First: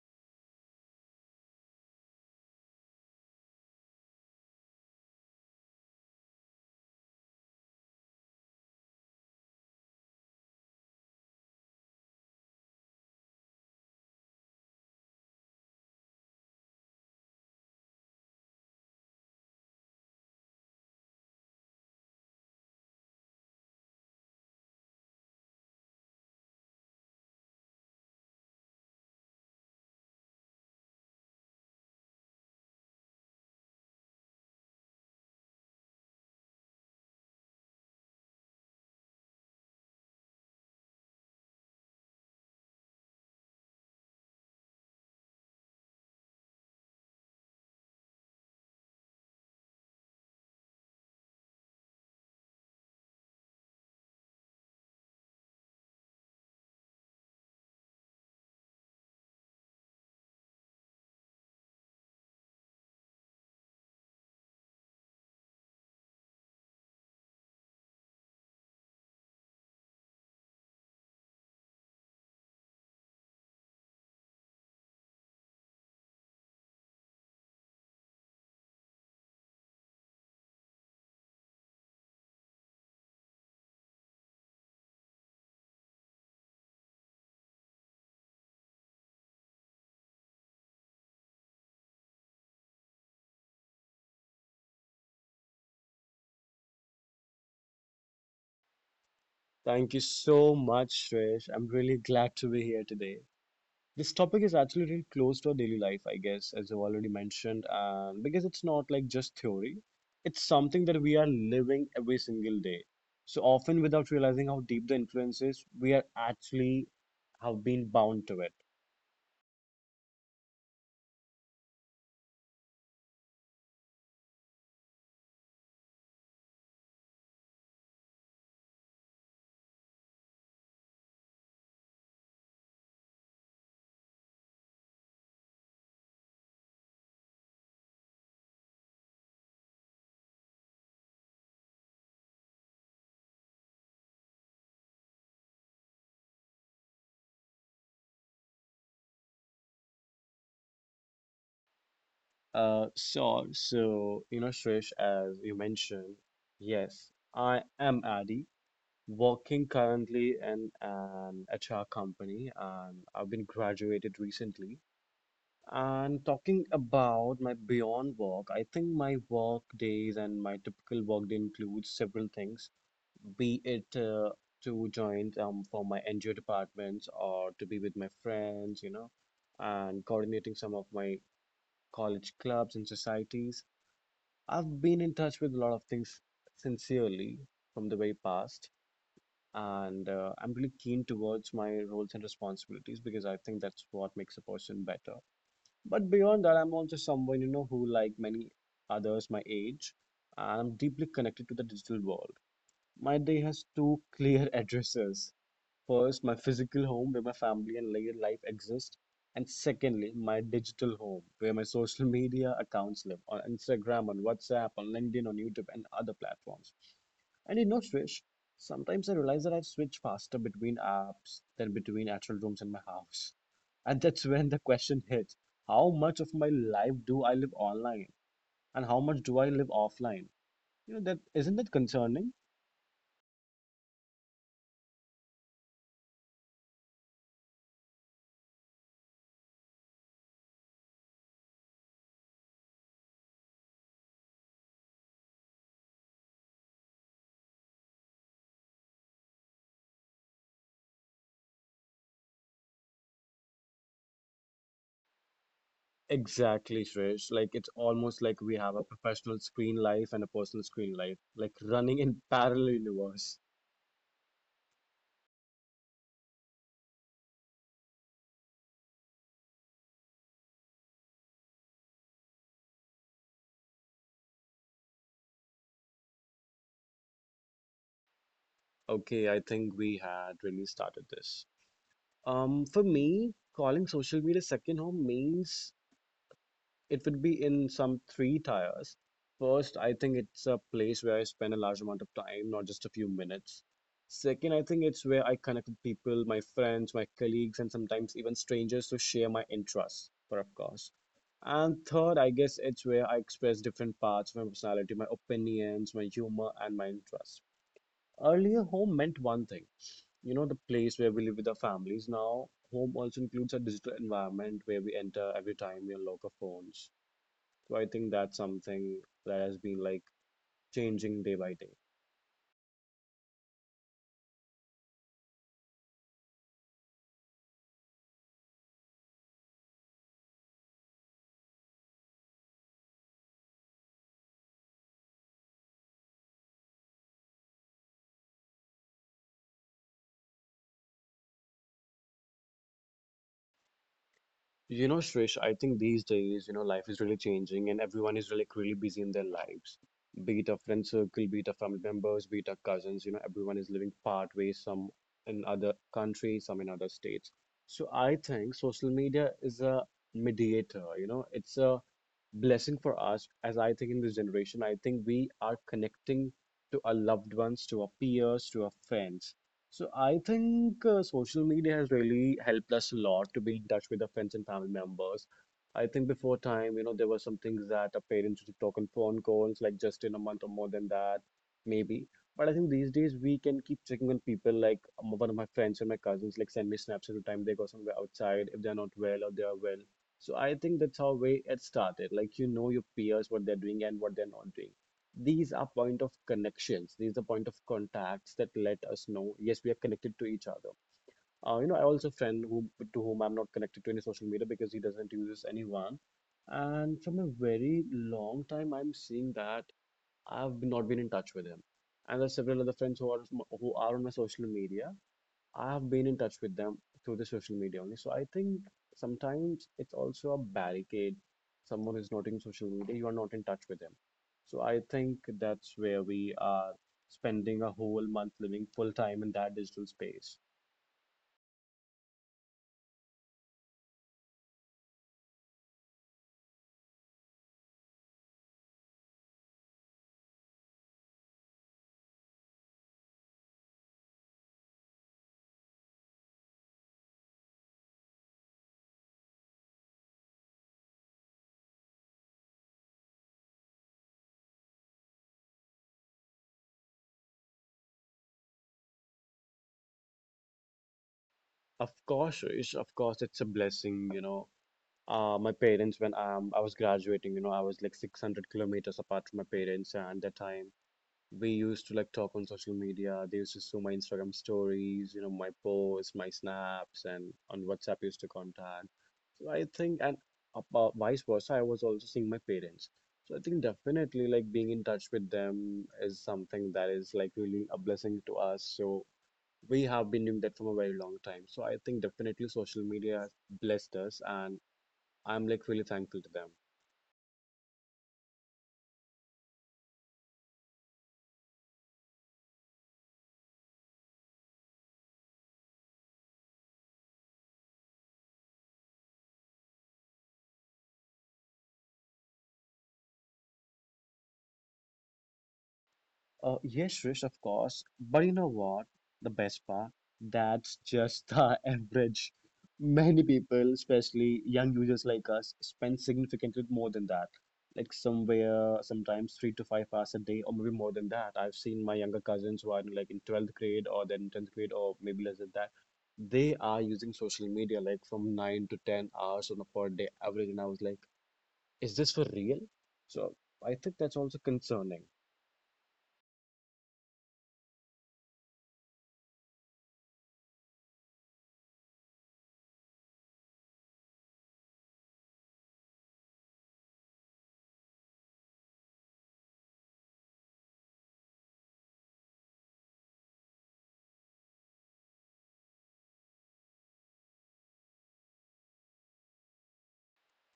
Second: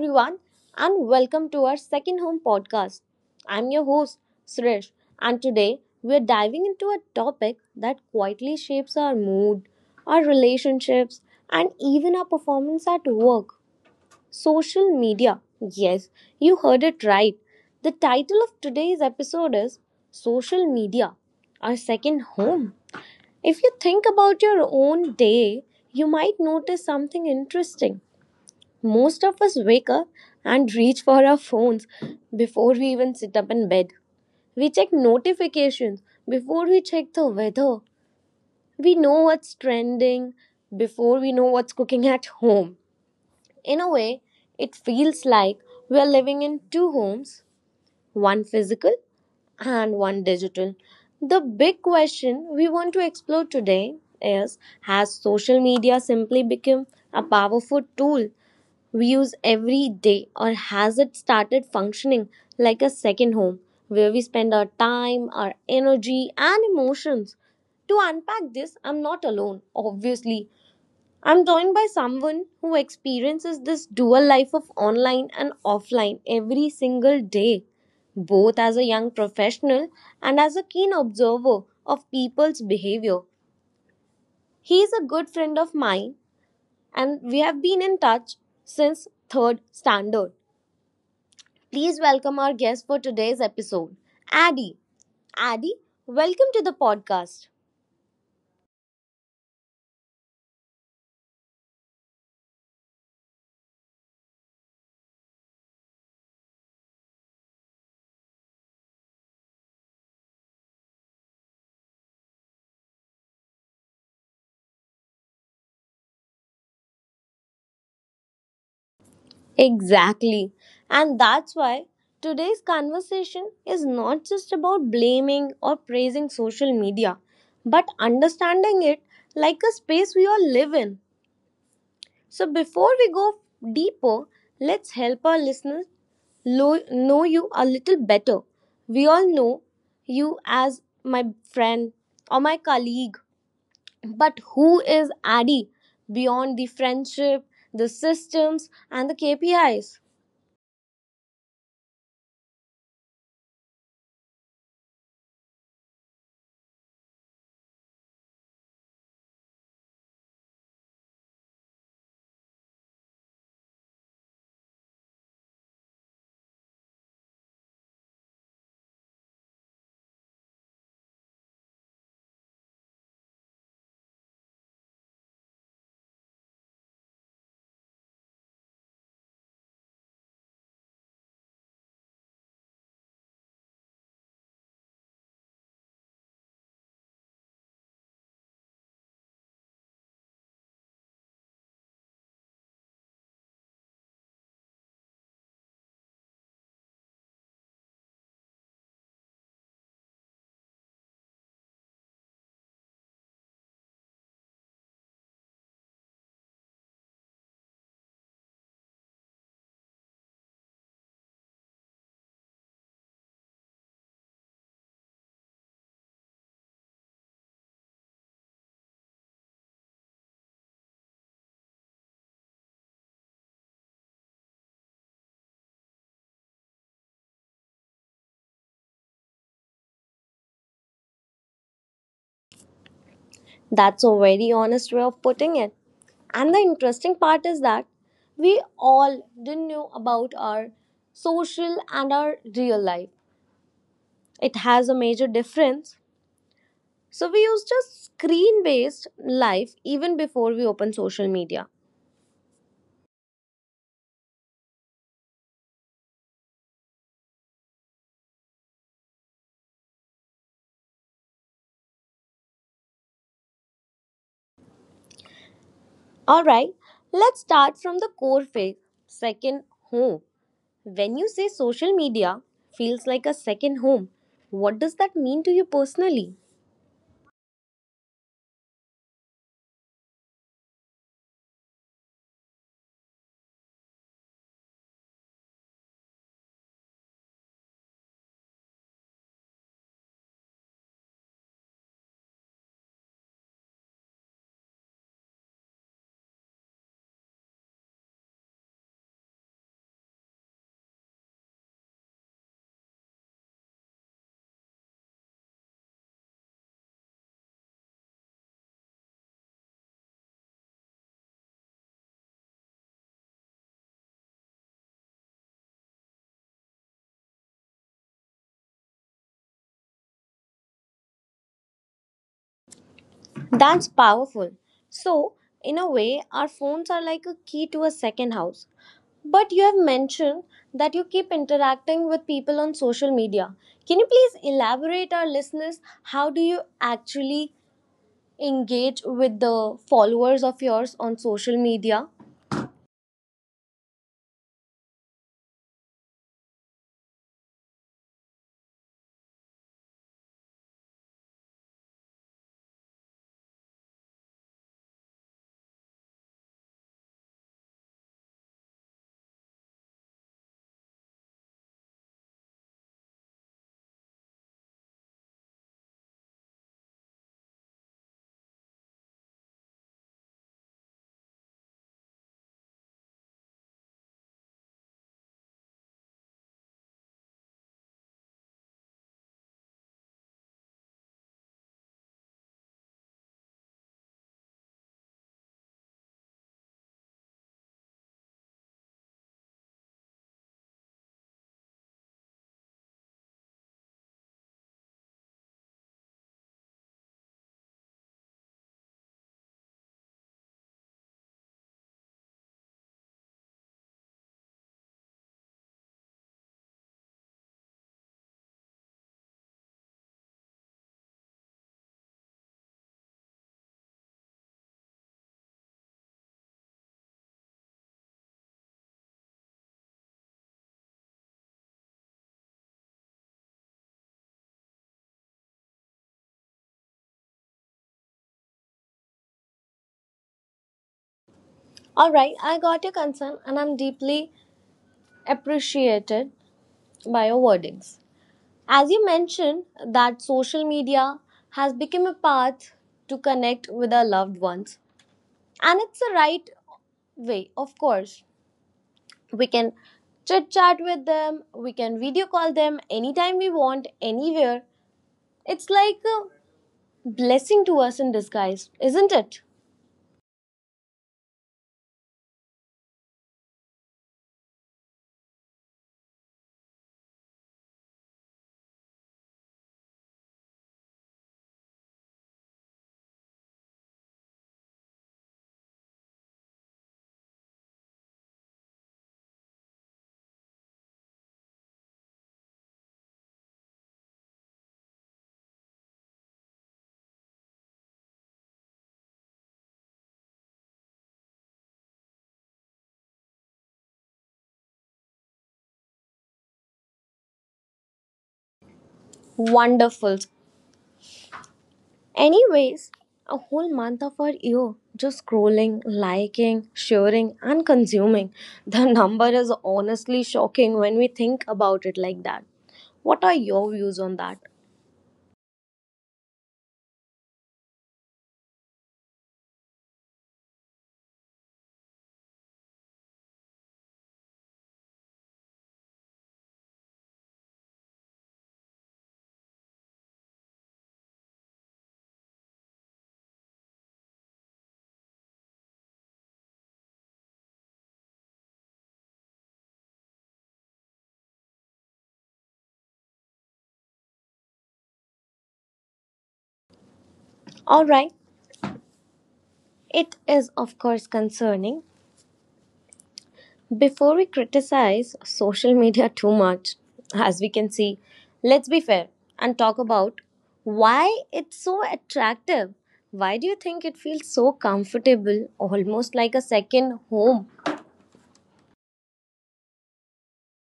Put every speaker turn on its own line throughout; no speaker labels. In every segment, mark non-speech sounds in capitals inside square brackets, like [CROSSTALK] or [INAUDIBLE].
everyone, and welcome to our second home podcast. I'm your host, Suresh, and today we're diving into a topic that quietly shapes our mood, our relationships, and even our performance at work social media. Yes, you heard it right. The title of today's episode is Social Media, Our Second Home. If you think about your own day, you might notice something interesting most of us wake up and reach for our phones before we even sit up in bed. We check notifications before we check the weather. We know what's trending before we know what's cooking at home. In a way, it feels like we're living in two homes one physical and one digital. The big question we want to explore today is, has social media simply become a powerful tool we use every day, or has it started functioning like a second home where we spend our time, our energy, and emotions? To unpack this, I'm not alone, obviously. I'm joined by someone who experiences this dual life of online and offline every single day, both as a young professional and as a keen observer of people's behavior. He is a good friend of mine, and we have been in touch since third standard. Please welcome our guest for today's episode, Addy. Addy, welcome to the podcast.
Thank you so much, Shresh. I'm really glad to be here today. This topic is actually really close to our daily life, I guess, as you already mentioned, and because it's not like just theory, it's something that we are living every single day. So often without realizing how deep the influence is, we are actually have been bound to it.
Exactly. And that's why today's conversation is not just about blaming or praising social media, but understanding it like a space we all live in. So before we go deeper, let's help our listeners know you a little better. We all know you as my friend or my colleague. But who is Addy beyond the friendship, the systems, and the KPIs?
So you know, Shresh, as you mentioned, yes, I am Adi, working currently in an HR company and I've been graduated recently. And talking about my beyond work, I think my work days and my typical work day includes several things, be it to join for my NGO departments or to be with my friends, you know, and coordinating some of my college clubs and societies. I've been in touch with a lot of things sincerely from the very past and I'm really keen towards my roles and responsibilities because I think that's what makes a person better. But beyond that, I'm also someone, you know, who, like many others my age, I'm deeply connected to the digital world. My day has two [LAUGHS] clear addresses. First, my physical home where my family and life exist, and secondly, my digital home where my social media accounts live on Instagram, on WhatsApp, on LinkedIn, on YouTube, and other platforms. I did not switch. Sometimes I realize that I've switched faster between apps than between actual rooms in my house. And that's [LAUGHS] when the question hits, how much of my life do I live online and how much do I live offline? You know, that isn't that concerning?
That's a very honest way of putting it. And the interesting part is that we all didn't know about our social and our real life. It has a major difference. So we use just screen based life even before we open social media.
Exactly, Shresh. Like it's almost like we have a professional screen life and a personal screen life, like running in [LAUGHS] parallel universe.
Alright, let's start from the core phase. Second, home. When you say social media feels like a second home, what does that mean to you personally?
Okay, I think we had really started this. For me, calling social media second home means it would be in some three tiers. First, I think it's a place where I spend a large amount of time, not just a few minutes. Second, I think it's where I connect with people, my friends, my colleagues, and sometimes even strangers to share my interests, for of course. And third, I guess it's where I express different parts of my personality, my opinions, my humor, and my interests. Earlier, home meant one thing, you know, the place where we live with our families. Now, home also includes a digital environment where we enter every time we unlock our phones. So I think that's something that has been like changing day by day.
That's powerful. So, in a way, our phones are like a key to a second house. But you have mentioned that you keep interacting with people on social media. Can you please elaborate our listeners how do you actually engage with the followers of yours on social media?
You know, Shrish, I think these days, you know, life is really changing and everyone is really busy in their lives. Be it a friend circle, be it a family members, be it a cousins, you know, everyone is living part ways, some in other countries, some in other states. So I think social media is a mediator, you know, it's a blessing for us. As I think in this generation, I think we are connecting to our loved ones, to our peers, to our friends. So I think social media has really helped us a lot to be in touch with our friends and family members. I think before time, you know, there were some things that our parents used to talk on phone calls, like just in a month or more than that, maybe. But I think these days we can keep checking on people. Like one of my friends and my cousins, like send me snaps every time they go somewhere outside if they're not well or they are well. So I think that's how way it started. Like you know your peers, what they're doing and what they're not doing. These are point of connections, these are point of contacts that let us know, yes, we are connected to each other. You know, I also friend who to whom I'm not connected to any social media because he doesn't use anyone, and from a very long time I'm seeing that I've not been in touch with him. And there's several other friends who are, who are on my social media. I've been in touch with them through the social media only. So I think sometimes it's also a barricade. Someone is not in social media, you are not in touch with them. So I think that's where we are spending a whole month living full time in that digital space.
All right, I got your concern and I'm deeply appreciated by your wordings. As you mentioned, that social media has become a path to connect with our loved ones. And it's the right way, of course. We can chit chat with them, we can video call them anytime we want, anywhere. It's like a blessing to us in disguise, isn't it?
Of course, Rish, of course, it's a blessing, you know. My parents, when I was graduating, you know, I was like 600 kilometers apart from my parents, and at that time, we used to like talk on social media. They used to see my Instagram stories, you know, my posts, my snaps, and on WhatsApp used to contact. So I think, and about vice versa, I was also seeing my parents. So I think definitely like being in touch with them is something that is like really a blessing to us. So we have been doing that for a very long time. So I think definitely social media has blessed us, and I'm like really thankful to them.
Wonderful. Anyways, a whole month of our year just scrolling, liking, sharing, and consuming. The number is honestly shocking when we think about it like that. What are your views on that?
Yes, Rish, of course. But you know what? The best part, that's just the [LAUGHS] average. Many people, especially young users like us, spend significantly more than that. Like somewhere, sometimes 3 to 5 hours a day, or maybe more than that. I've seen my younger cousins who are in, like in 12th grade or then 10th grade or maybe less than that. They are using social media like from nine to 10 hours on a per day average. And I was like, is this for real? So I think that's also concerning.
Alright, it is of course concerning. Before we criticize social media too much, as we can see, let's be fair and talk about why it's so attractive. Why do you think it feels so comfortable, almost like a second home?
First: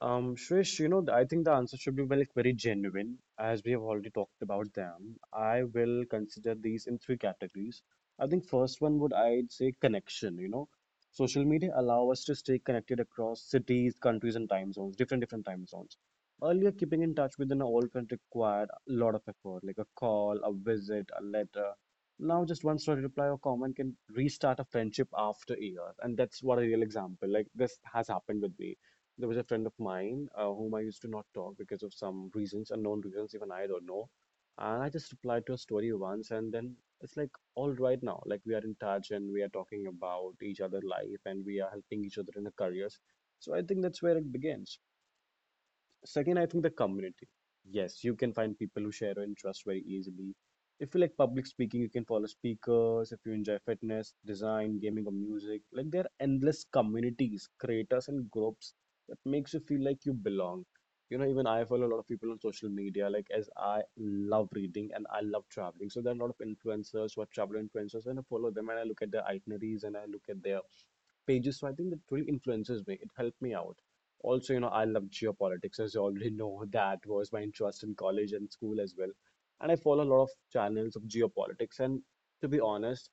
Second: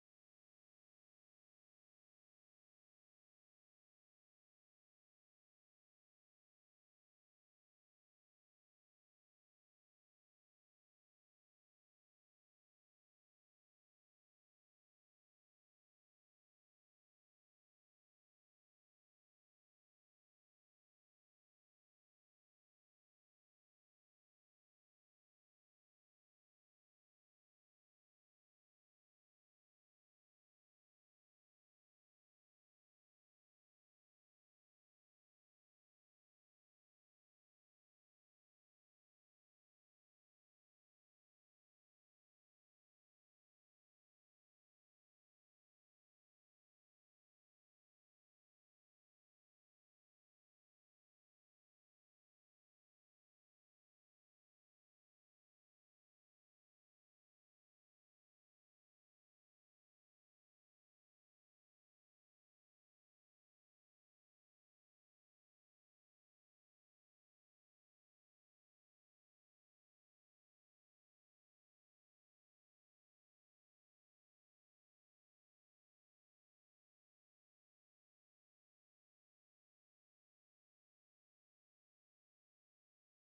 Shreesh, you know, I think the answer should be well, like very genuine, as we have already talked about them. I will consider these in three categories. I think first one would I'd say connection, you know. Social media allow us to stay connected across cities, countries, and time zones, different time zones. Earlier, keeping in touch with an old friend required a lot of effort, like a call, a visit, a letter. Now, just one story reply or comment can restart a friendship after years, and that's what a real example. Like this has happened with me. There was a friend of mine whom I used to not talk because of some reasons, unknown reasons, even I don't know. And I just replied to a story once, and then it's like all right now. Like we are in touch and we are talking about each other' life and we are helping each other in the careers. So I think that's where it begins. Second, I think the community. Yes, you can find people who share your interest very easily. If you like public speaking, you can follow speakers. If you enjoy fitness, design, gaming, or music, like there are endless communities, creators, and groups that makes you feel like you belong. You know, even I follow a lot of people on social media, like as I love reading and I love traveling. So there are a lot of influencers who are travel influencers, and I follow them and I look at their itineraries and I look at their pages. So I think that really influences me. It helped me out. Also, you know, I love geopolitics, as you already [LAUGHS] know. That was my interest in college and school as well. And I follow a lot of channels of geopolitics. And to be honest,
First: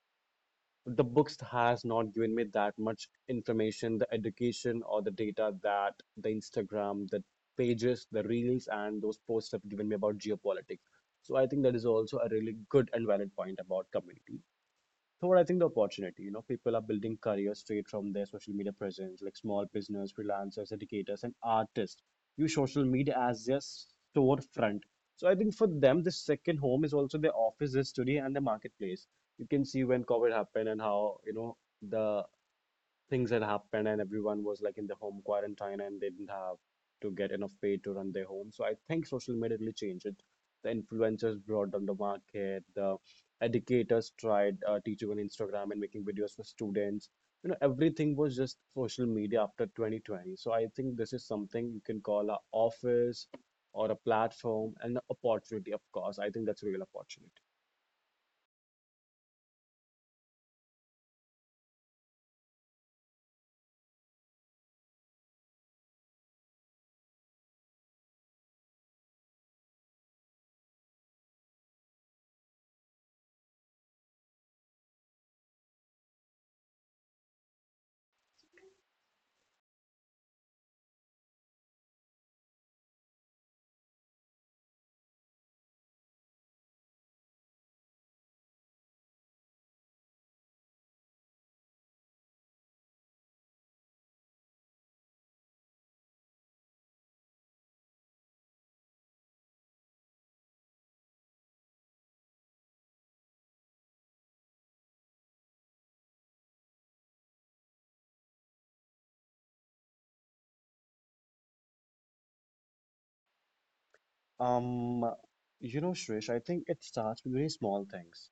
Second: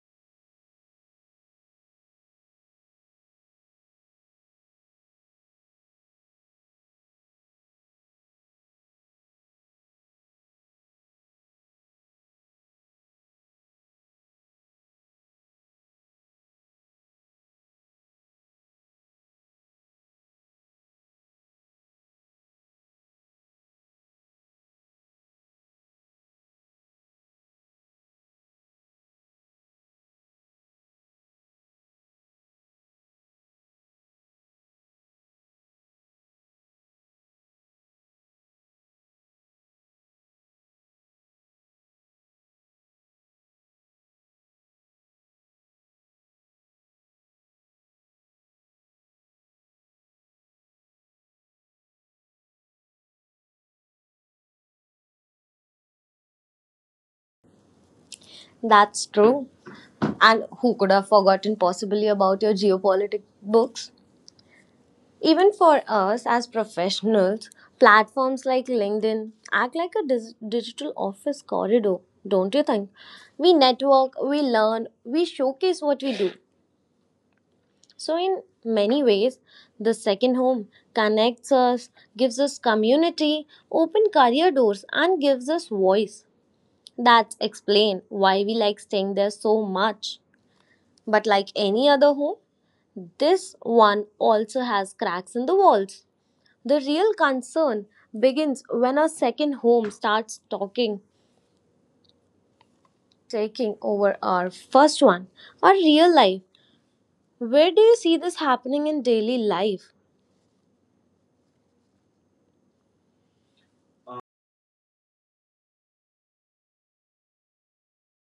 the books has not given me that much information, the education or the data that the Instagram, the pages, the reels, and those posts have given me about geopolitics. So I think that is also a really good and valid point about community. Third, I think the opportunity. You know, people are building careers straight from their social media presence, like small business, freelancers, educators, and artists. Use social media as their storefront. So I think for them, the second home is also their office, their studio, and the marketplace. You can see when COVID happened and how, you know, the things had happened and everyone was like in the home quarantine and they didn't have to get enough pay to run their home. So I think social media really changed it. The influencers brought down the market, the educators tried teaching on Instagram and making videos for students. You know, everything was just social media after 2020. So I think this is something you can call a office or a platform and an opportunity, of course. I think that's a real opportunity.
That's true. And who could have forgotten possibly about your geopolitics books? Even for us as professionals, platforms like LinkedIn act like a digital office corridor, don't you think? We network, we learn, we showcase what we do. So, in many ways, the second home connects us, gives us community, open career doors, and gives us voice. That explain why we like staying there so much. But like any other home, this one also has cracks in the walls. The real concern begins when our second home starts talking, taking over our first one, our real life. Where do you see this happening in daily life?
Um, you know, Shrish, I think it starts with very small things.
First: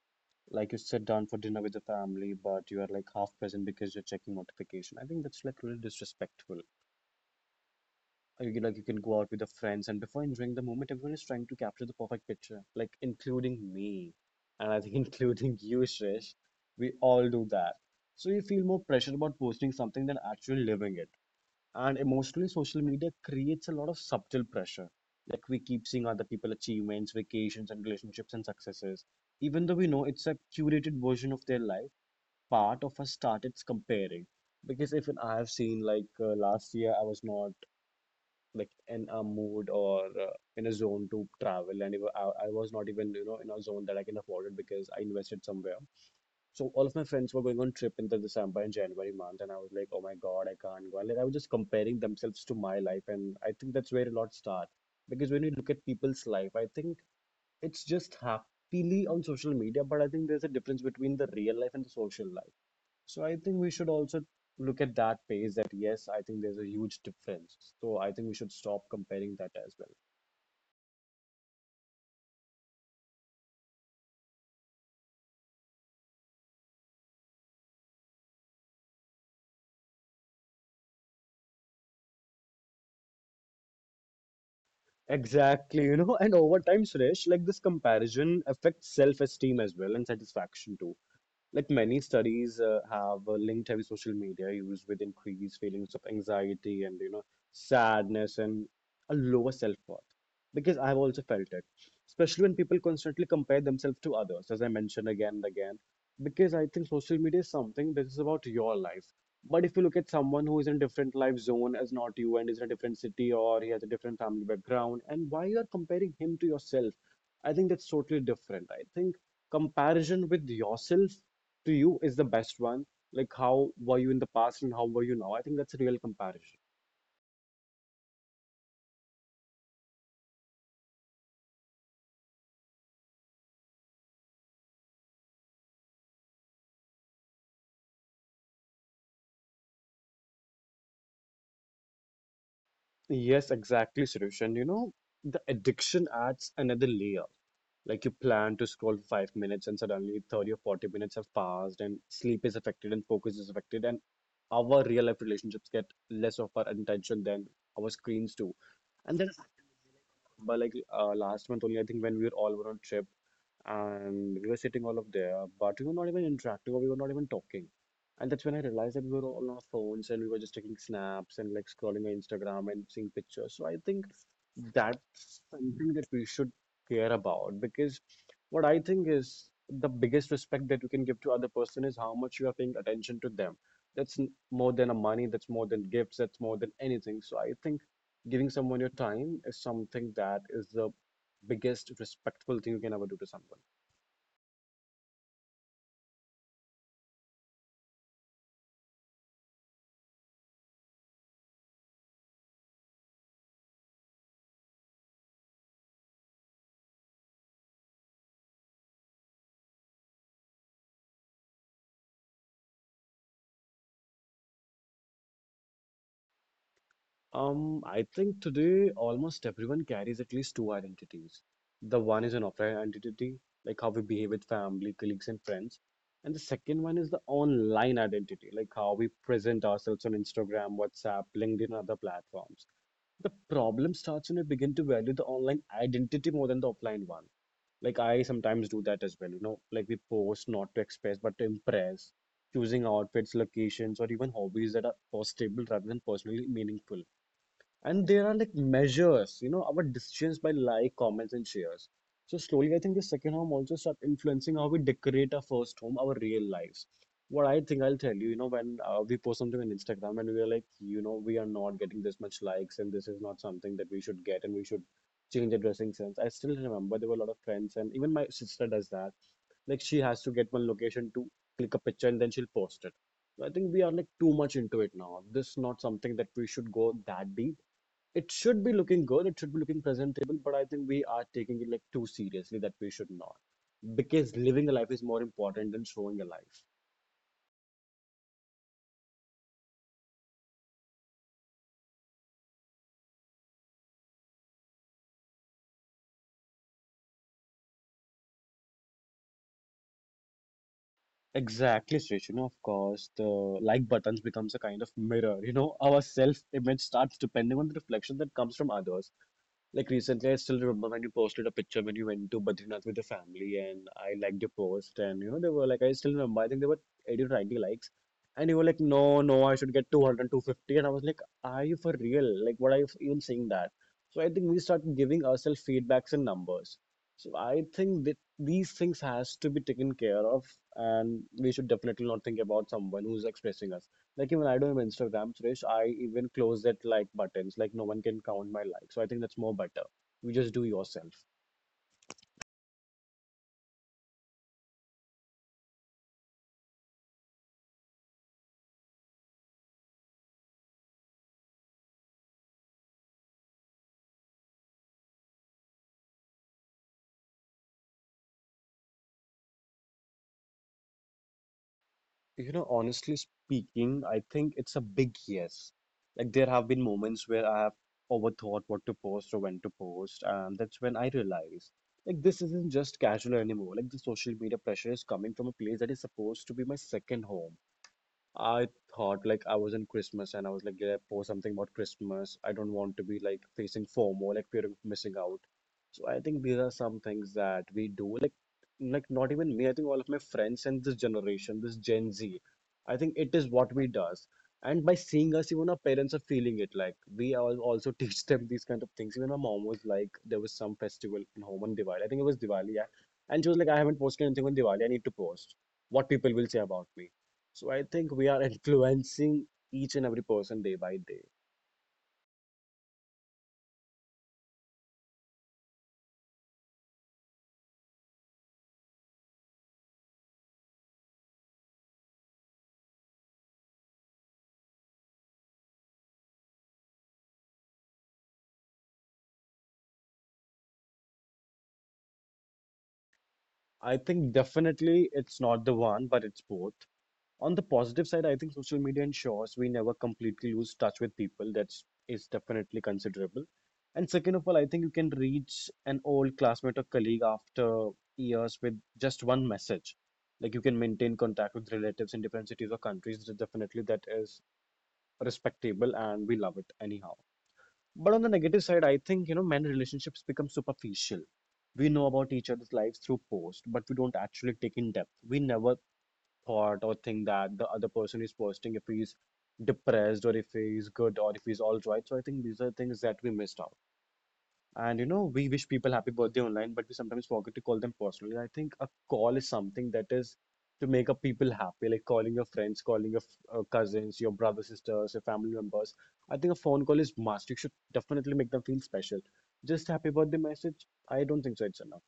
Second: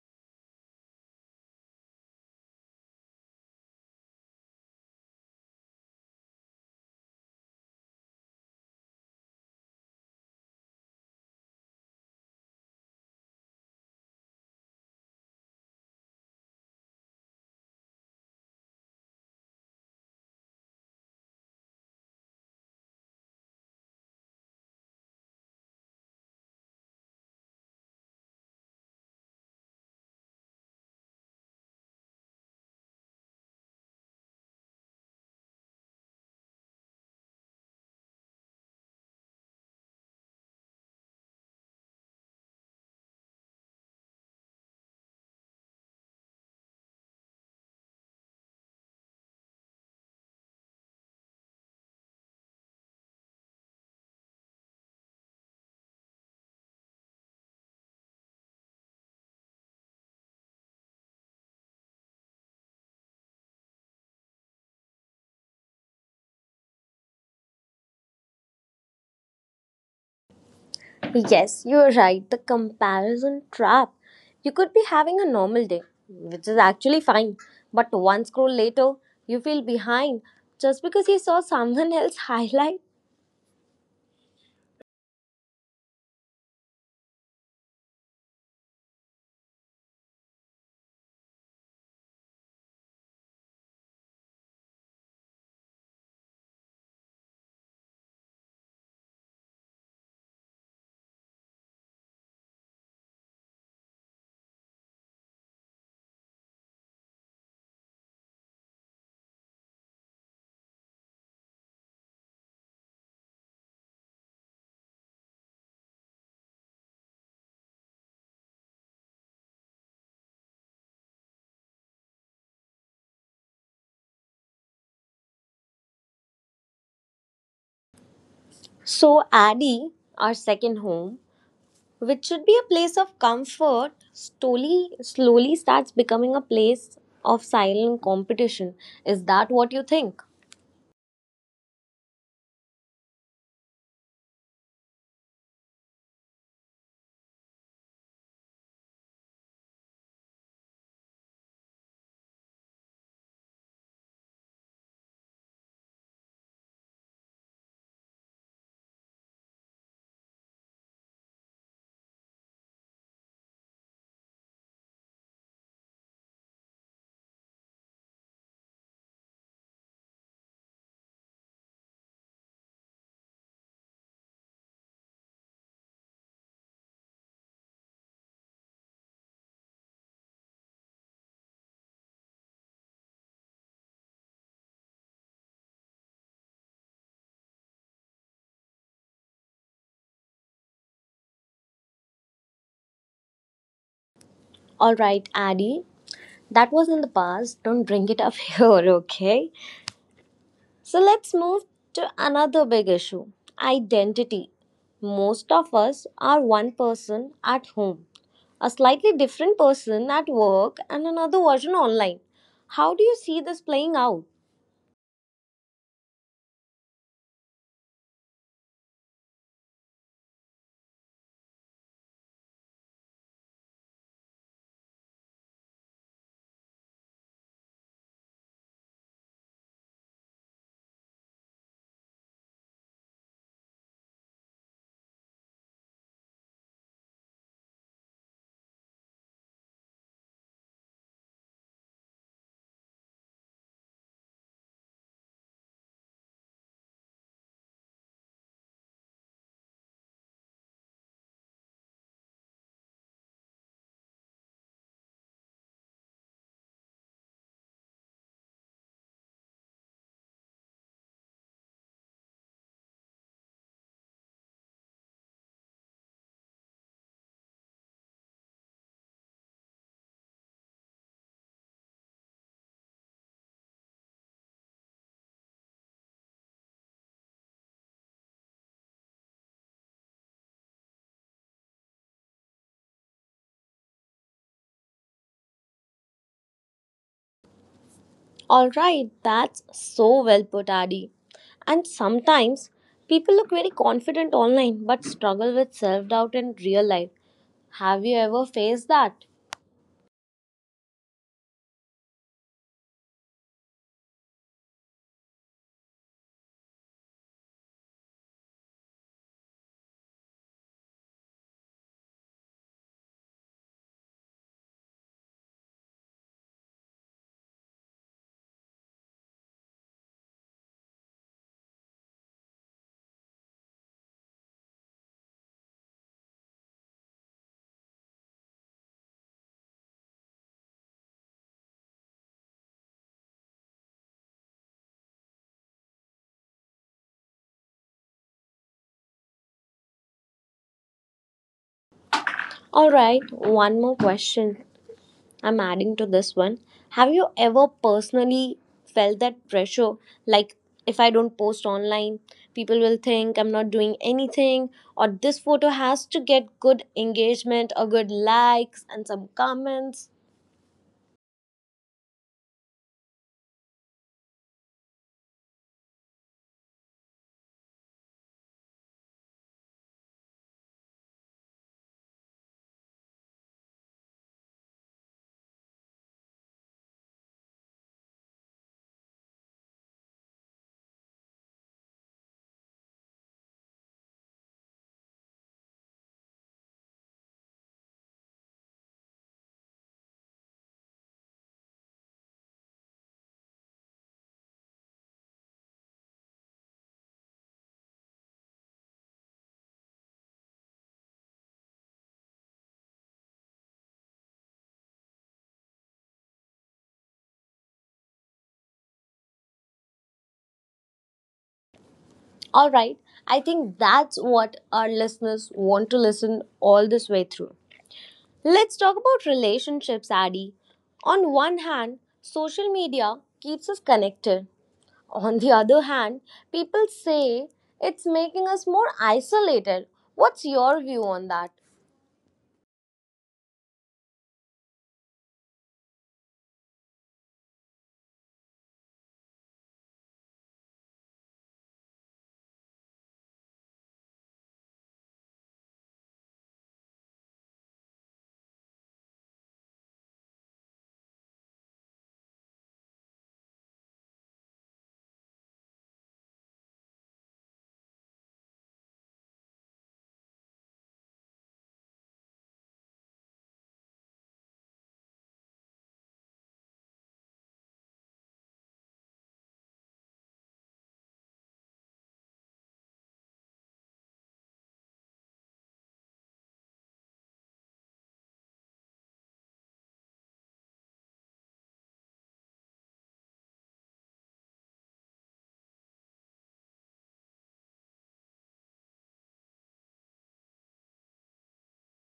Like you sit down for dinner with the family, but you are like half present because you're checking notification. I think that's like really disrespectful. Or you can go out with the friends, and before enjoying the moment, everyone is trying to capture the perfect picture, like including me, and I think [LAUGHS] including you, Shrish. We all do that. So you feel more pressure about posting something than actually living it. And emotionally, social media creates a lot of subtle pressure. Like we keep seeing other people achievements, vacations, and relationships and successes. Even though we know it's a curated version of their life, part of us started comparing. Because if I have seen last year, I was not like in a mood or in a zone to travel, and even I was not even you know in a zone that I can afford it because I invested somewhere. So all of my friends were going on trip in the December and January month, and I was like, oh my God, I can't go. And like I was just comparing themselves to my life, and I think that's where a lot start. Because when you look at people's life, I think it's just happily on social media, but I think there's a difference between the real life and the social life. So I think we should also look at that phase that yes, I think there's a huge difference. So I think we should stop comparing that as well.
Yes, you're right. The comparison trap. You could be having a normal day, which is actually fine, but one scroll later, you feel behind just because you saw someone [LAUGHS] else highlight.
Exactly, you know, [LAUGHS] and over time, Suresh, like this comparison affects self-esteem as well and satisfaction too. Like many studies have linked heavy social media use with increased feelings of anxiety and you know sadness and a lower self-worth. Because I've also felt it, especially when people constantly compare themselves to others, as I mentioned again and again. Because I think social media is something that is about your life. But if you look at someone who is in a different life zone as not you and is in a different city or he has a different family background, and why you are comparing him to yourself, I think that's totally different. I think comparison with yourself to you is the best one. Like how were you in the past and how were you now? I think that's a real comparison.
So, Addie, our second home, which should be a place of comfort, slowly, slowly starts becoming a place of silent competition. Is that what you think?
Yes, exactly, Suresh. You know, the addiction adds another layer. Like you plan to scroll for 5 minutes and suddenly 30 or 40 minutes have passed and sleep is affected and focus is affected and our real life relationships get less of our attention than our screens do. And then by like last month only, I think when we were all were on trip and we were sitting all up there, but we were not even interacting or we were not even talking. And that's when I realized that we were all on our phones and we were just taking snaps and like scrolling on Instagram and seeing pictures. So I think that's something that we should care about because what I think is the biggest respect that you can give to other person is how much you are paying attention to them. More than a money, that's more than gifts, that's more than anything. So I think giving someone your time is something that is the biggest respectful thing you can ever do to someone.
All right, Addie, that was in the past. Don't bring it up [LAUGHS] here, okay? So, let's move to another big issue identity. Most of us are one person at home, a slightly different person at work, and another version online. How do you see this playing out?
I think today almost everyone carries at least 2 identities. The one is an offline identity, like how we behave with family, colleagues, and friends. And the second one is the online identity, like how we present ourselves on Instagram, WhatsApp, LinkedIn, and other platforms. The problem starts when we begin to value the online identity more than the offline one. Like I sometimes do that as well, you know, like we post not to express but to impress, choosing outfits, locations, or even hobbies that are postable rather than personally meaningful. And there are like measures, you know, our decisions by like, comments, and shares. So slowly, I think the second home also start influencing how we decorate our first home, our real lives. What I think I'll tell you, you know, when we post something on Instagram and we are like, you know, we are not getting this much likes and this is not something that we should get and we should change the dressing sense. I still remember there were a lot of friends and even my sister does that. Like she has to get one location to click a picture and then she'll post it. So I think we are like too much into it now. This is not something that we should go that deep. It should be looking good, it should be looking presentable, but I think we are taking it like too seriously that we should not. Because living a life is more important than showing a life.
All right, that's so well put, Adi. And sometimes people look very confident online but struggle with self doubt in real life. Have you ever faced that?
Exactly, Suresh. You know, of course, the like buttons becomes a kind of mirror. You know, our self-image starts depending on the reflection that comes from others. Like recently, I still remember when you posted a picture when you went to Badrinath with your family, and I liked your post. And you know, they were like, I still remember, I think they were 80 to 90 likes. And you were like, no, no, I should get 200, 250. And I was like, are you for real? Like, what are you even saying that? So I think we start giving ourselves feedbacks and numbers. So I think that these things has to be taken care of, and we should definitely not think about someone who's expressing us. Like even I don't have Instagram, Suresh. I even close it like buttons. Like no one can count my likes. So I think that's more better. You just do yourself.
All right, one more question I'm adding to this one. Have you ever personally felt that pressure? Like, if I don't post online, people will think I'm not doing anything, or this photo has to get good engagement or good likes and some comments.
You know, honestly speaking, I think it's a big yes. Like there have been moments where I have overthought what to post or when to post, and that's when I realized like this isn't just casual anymore. Like the social media pressure is coming from a place that is supposed to be my second home. I thought like I was in Christmas and I was like, yeah, post something about Christmas. I don't want to be like facing FOMO, like fear of missing out. So I think these are some things that we do. Like not even me, I think all of my friends and this generation, this Gen Z, I think it is what we does. And by seeing us, even our parents are feeling it. Like we all also [LAUGHS] teach them these kind of things. Even my mom was like, there was some festival in home on Diwali. I think it was Diwali, yeah. And she was like, I haven't posted anything on Diwali. I need to post. What people will say about me, so I think we are [LAUGHS] influencing each and every person day by day.
All right, I think that's what our listeners want to listen all this way through. Let's talk about relationships, Adi. On one hand, social media keeps us connected. On the other hand, people say it's making us more isolated. What's your view on that?
I think definitely it's not the one, but it's both. On the positive side, I think social media ensures we never completely lose touch with people. That's definitely considerable. And second of all, I think you can reach an old classmate or colleague after years with just one message. Like you can maintain contact with relatives in different cities or countries. Definitely that is respectable and we love it anyhow. But on the negative side, I think, you know, many relationships become superficial. We know about each other's lives through posts, but we don't actually take in depth. We never thought or think that the other person is posting if he's depressed or if he's good or if he's all right. So I think these are things that we missed out. And you know, we wish people happy birthday online, but we sometimes forget to call them personally. I think a call is something that is to make up people happy, like calling your friends, calling your cousins, your brothers, sisters, your family members. I think a phone call is must. You should definitely make them feel special. Just happy birthday message, I don't think so it's enough.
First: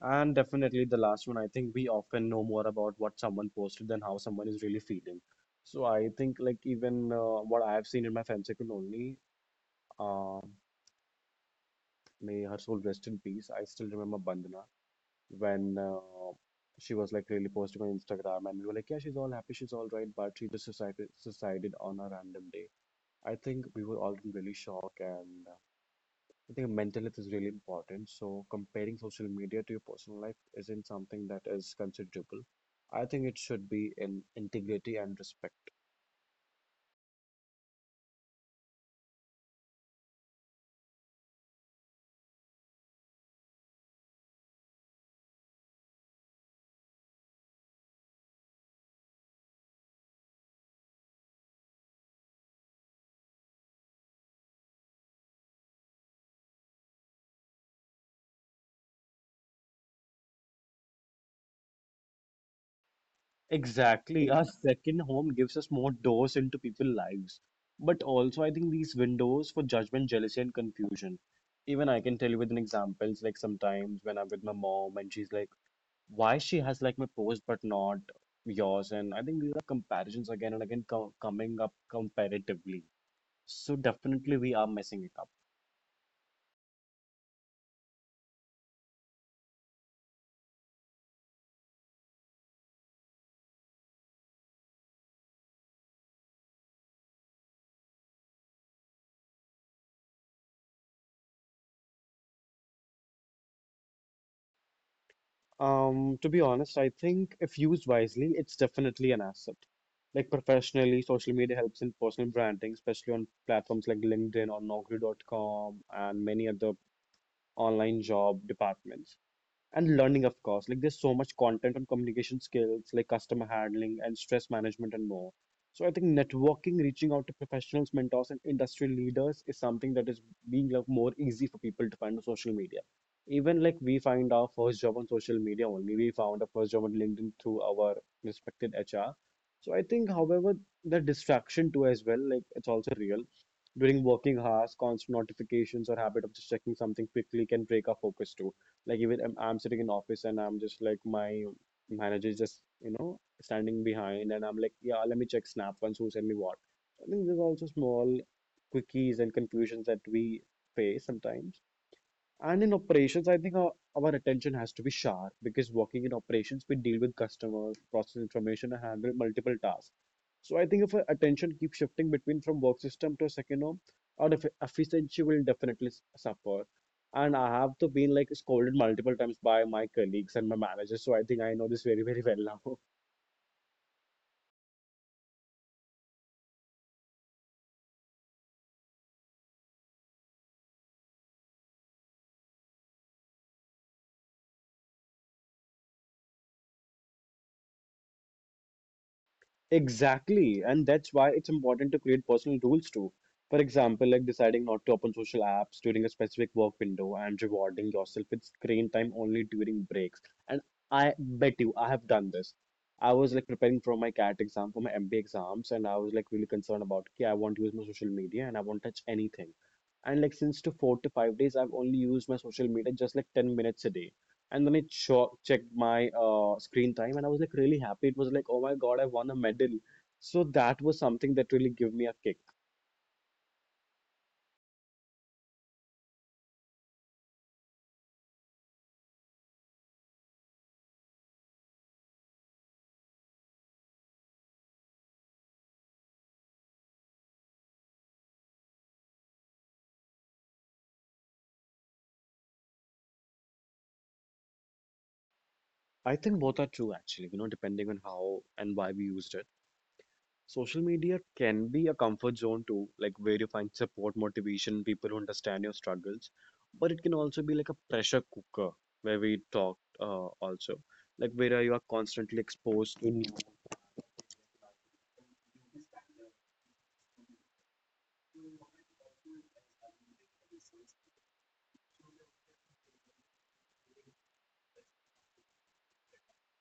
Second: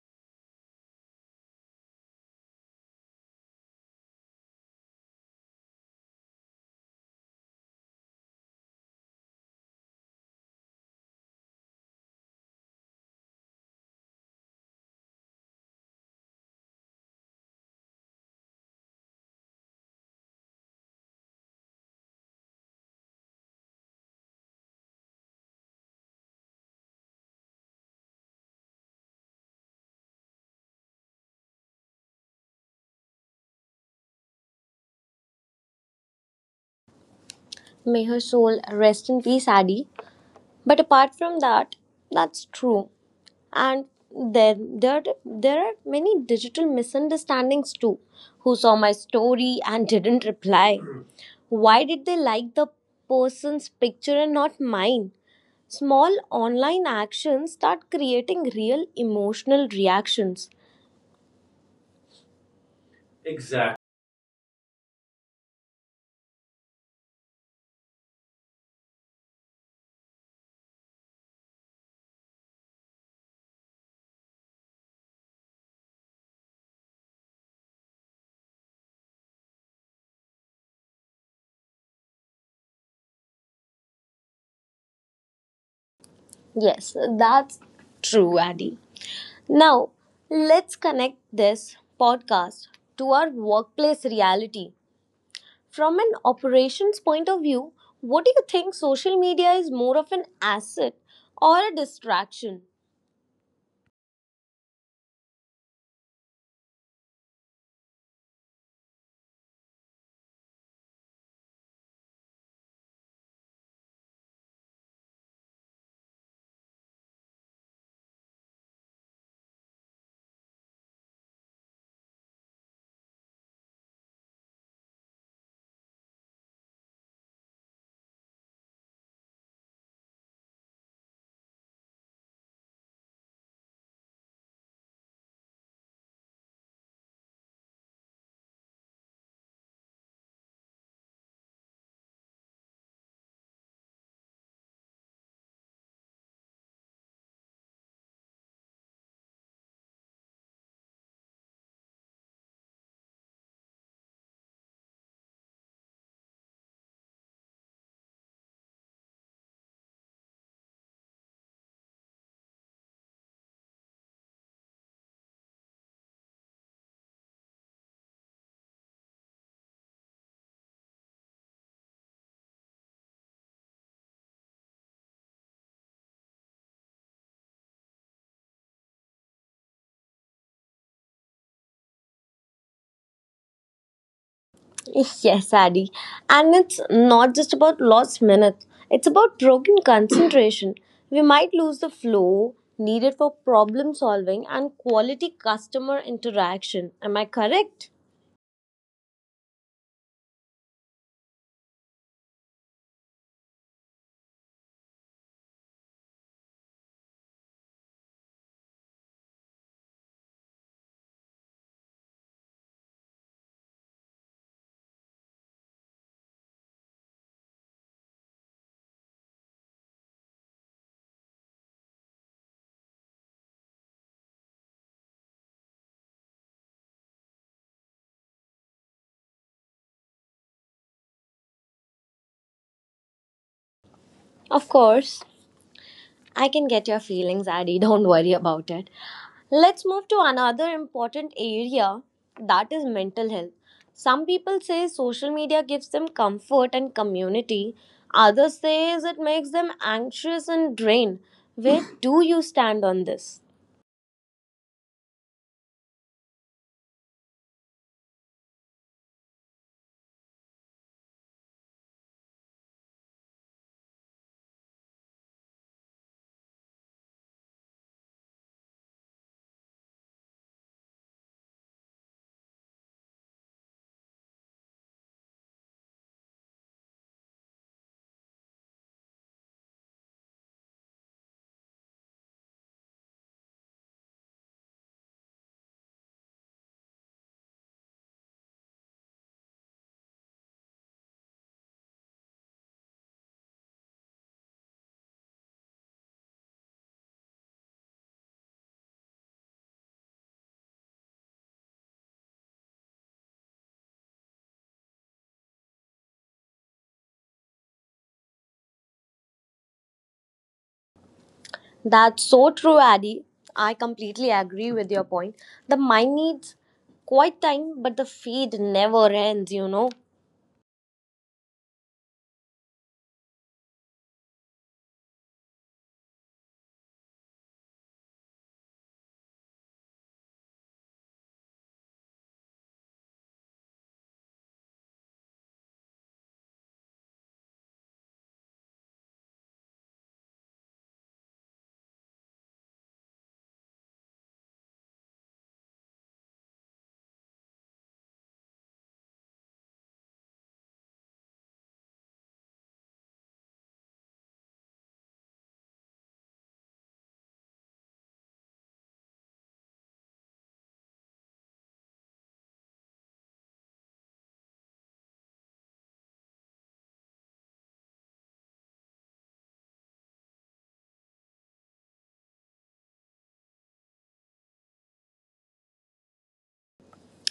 And definitely the last one, I think we often know more about what someone posted than how someone is really feeling. So I think like even what I have seen in my friend circle only, uh, may her soul rest in peace. I still remember Bandhana when she was like really posting on Instagram, and we were like, yeah, she's all happy, she's all right, but she just suicided on a random day. I think we were all in really shock, and I think mental health is really important. So comparing social media to your personal life isn't something that is considerable. I think it should be in integrity and respect.
May her soul rest in peace, Adi. But apart from that, that's true. And there are many digital misunderstandings too. Who saw my story and didn't reply, why did they like the person's picture and not mine? Small online actions start creating real emotional reactions.
Exactly. Our second home gives us more doors into people's lives. But also, I think these windows for judgment, jealousy, and confusion. Even I can tell you with an example, it's like sometimes when I'm with my mom and she's like, why she has like my post but not yours. And I think these are comparisons again and again co coming up comparatively. So definitely we are messing it up.
Yes, that's true, Addy. Now let's connect this podcast to our workplace reality. From an operations point of view, what do you think, social media is more of an asset or a distraction?
To be honest, I think if used wisely, it's definitely an asset. Like professionally, social media helps in personal branding, especially on platforms like LinkedIn or Naukri.com and many other online job departments, and learning of course, like there's so much content on communication skills like customer handling and stress management and more. So I think networking, reaching out to professionals, mentors and industry leaders is something that is being like more easy for people to find on social media. Even like we find our first job on social media only, we found our first job on LinkedIn through our respected HR. So I think however the distraction too as well, like it's also real. During working hours, constant notifications or habit of just checking something quickly can break our focus too. Like even I'm sitting in office and I'm just like my manager is just you know standing behind and I'm like, yeah, let me check Snap once who sent me what. I think there's also small quickies and confusions that we face sometimes. And in operations, I think our attention has to be sharp because working in operations, we deal with customers, process information, and handle multiple tasks. So I think if our attention keeps shifting between from work system to a second home, our efficiency will definitely suffer. And I have to been like scolded multiple times by my colleagues and my managers. So I think I know this very, very well now.
[LAUGHS] Yes, Addy, and it's not just about lost minutes, it's about broken concentration. We might lose the flow needed for problem solving and quality customer interaction. Am I correct?
Exactly, and that's why it's important to create personal rules too. For example, like deciding not to open social apps during a specific work window and rewarding yourself with screen time only during breaks. And I bet you I have done this. I was like preparing for my CAT exam, for my MBA exams, and I was like really concerned about, okay, I want to use my social media and I won't touch anything. And like since to 4 to 5 days, I've only used my social media just like 10 minutes a day. And then it checked my screen time and I was like really happy. It was like, oh my God, I won a medal. So that was something that really gave me a kick.
Of course. I can get your feelings, Addy. [LAUGHS] Don't worry about it. Let's move to another important area that is mental health. Some people say social media gives them comfort and community. Others says it makes them anxious and drained. Where [LAUGHS] do you stand on this?
I think both are true actually, you know, depending on how and why we used it. Social media can be a comfort zone too, like where you find support, motivation, people who understand your struggles. But it can also be like a pressure cooker where we talked also, like where you are constantly exposed to new
That's so true, Addy. I completely agree with your point. The mind needs quite time, but the feed never ends, you know.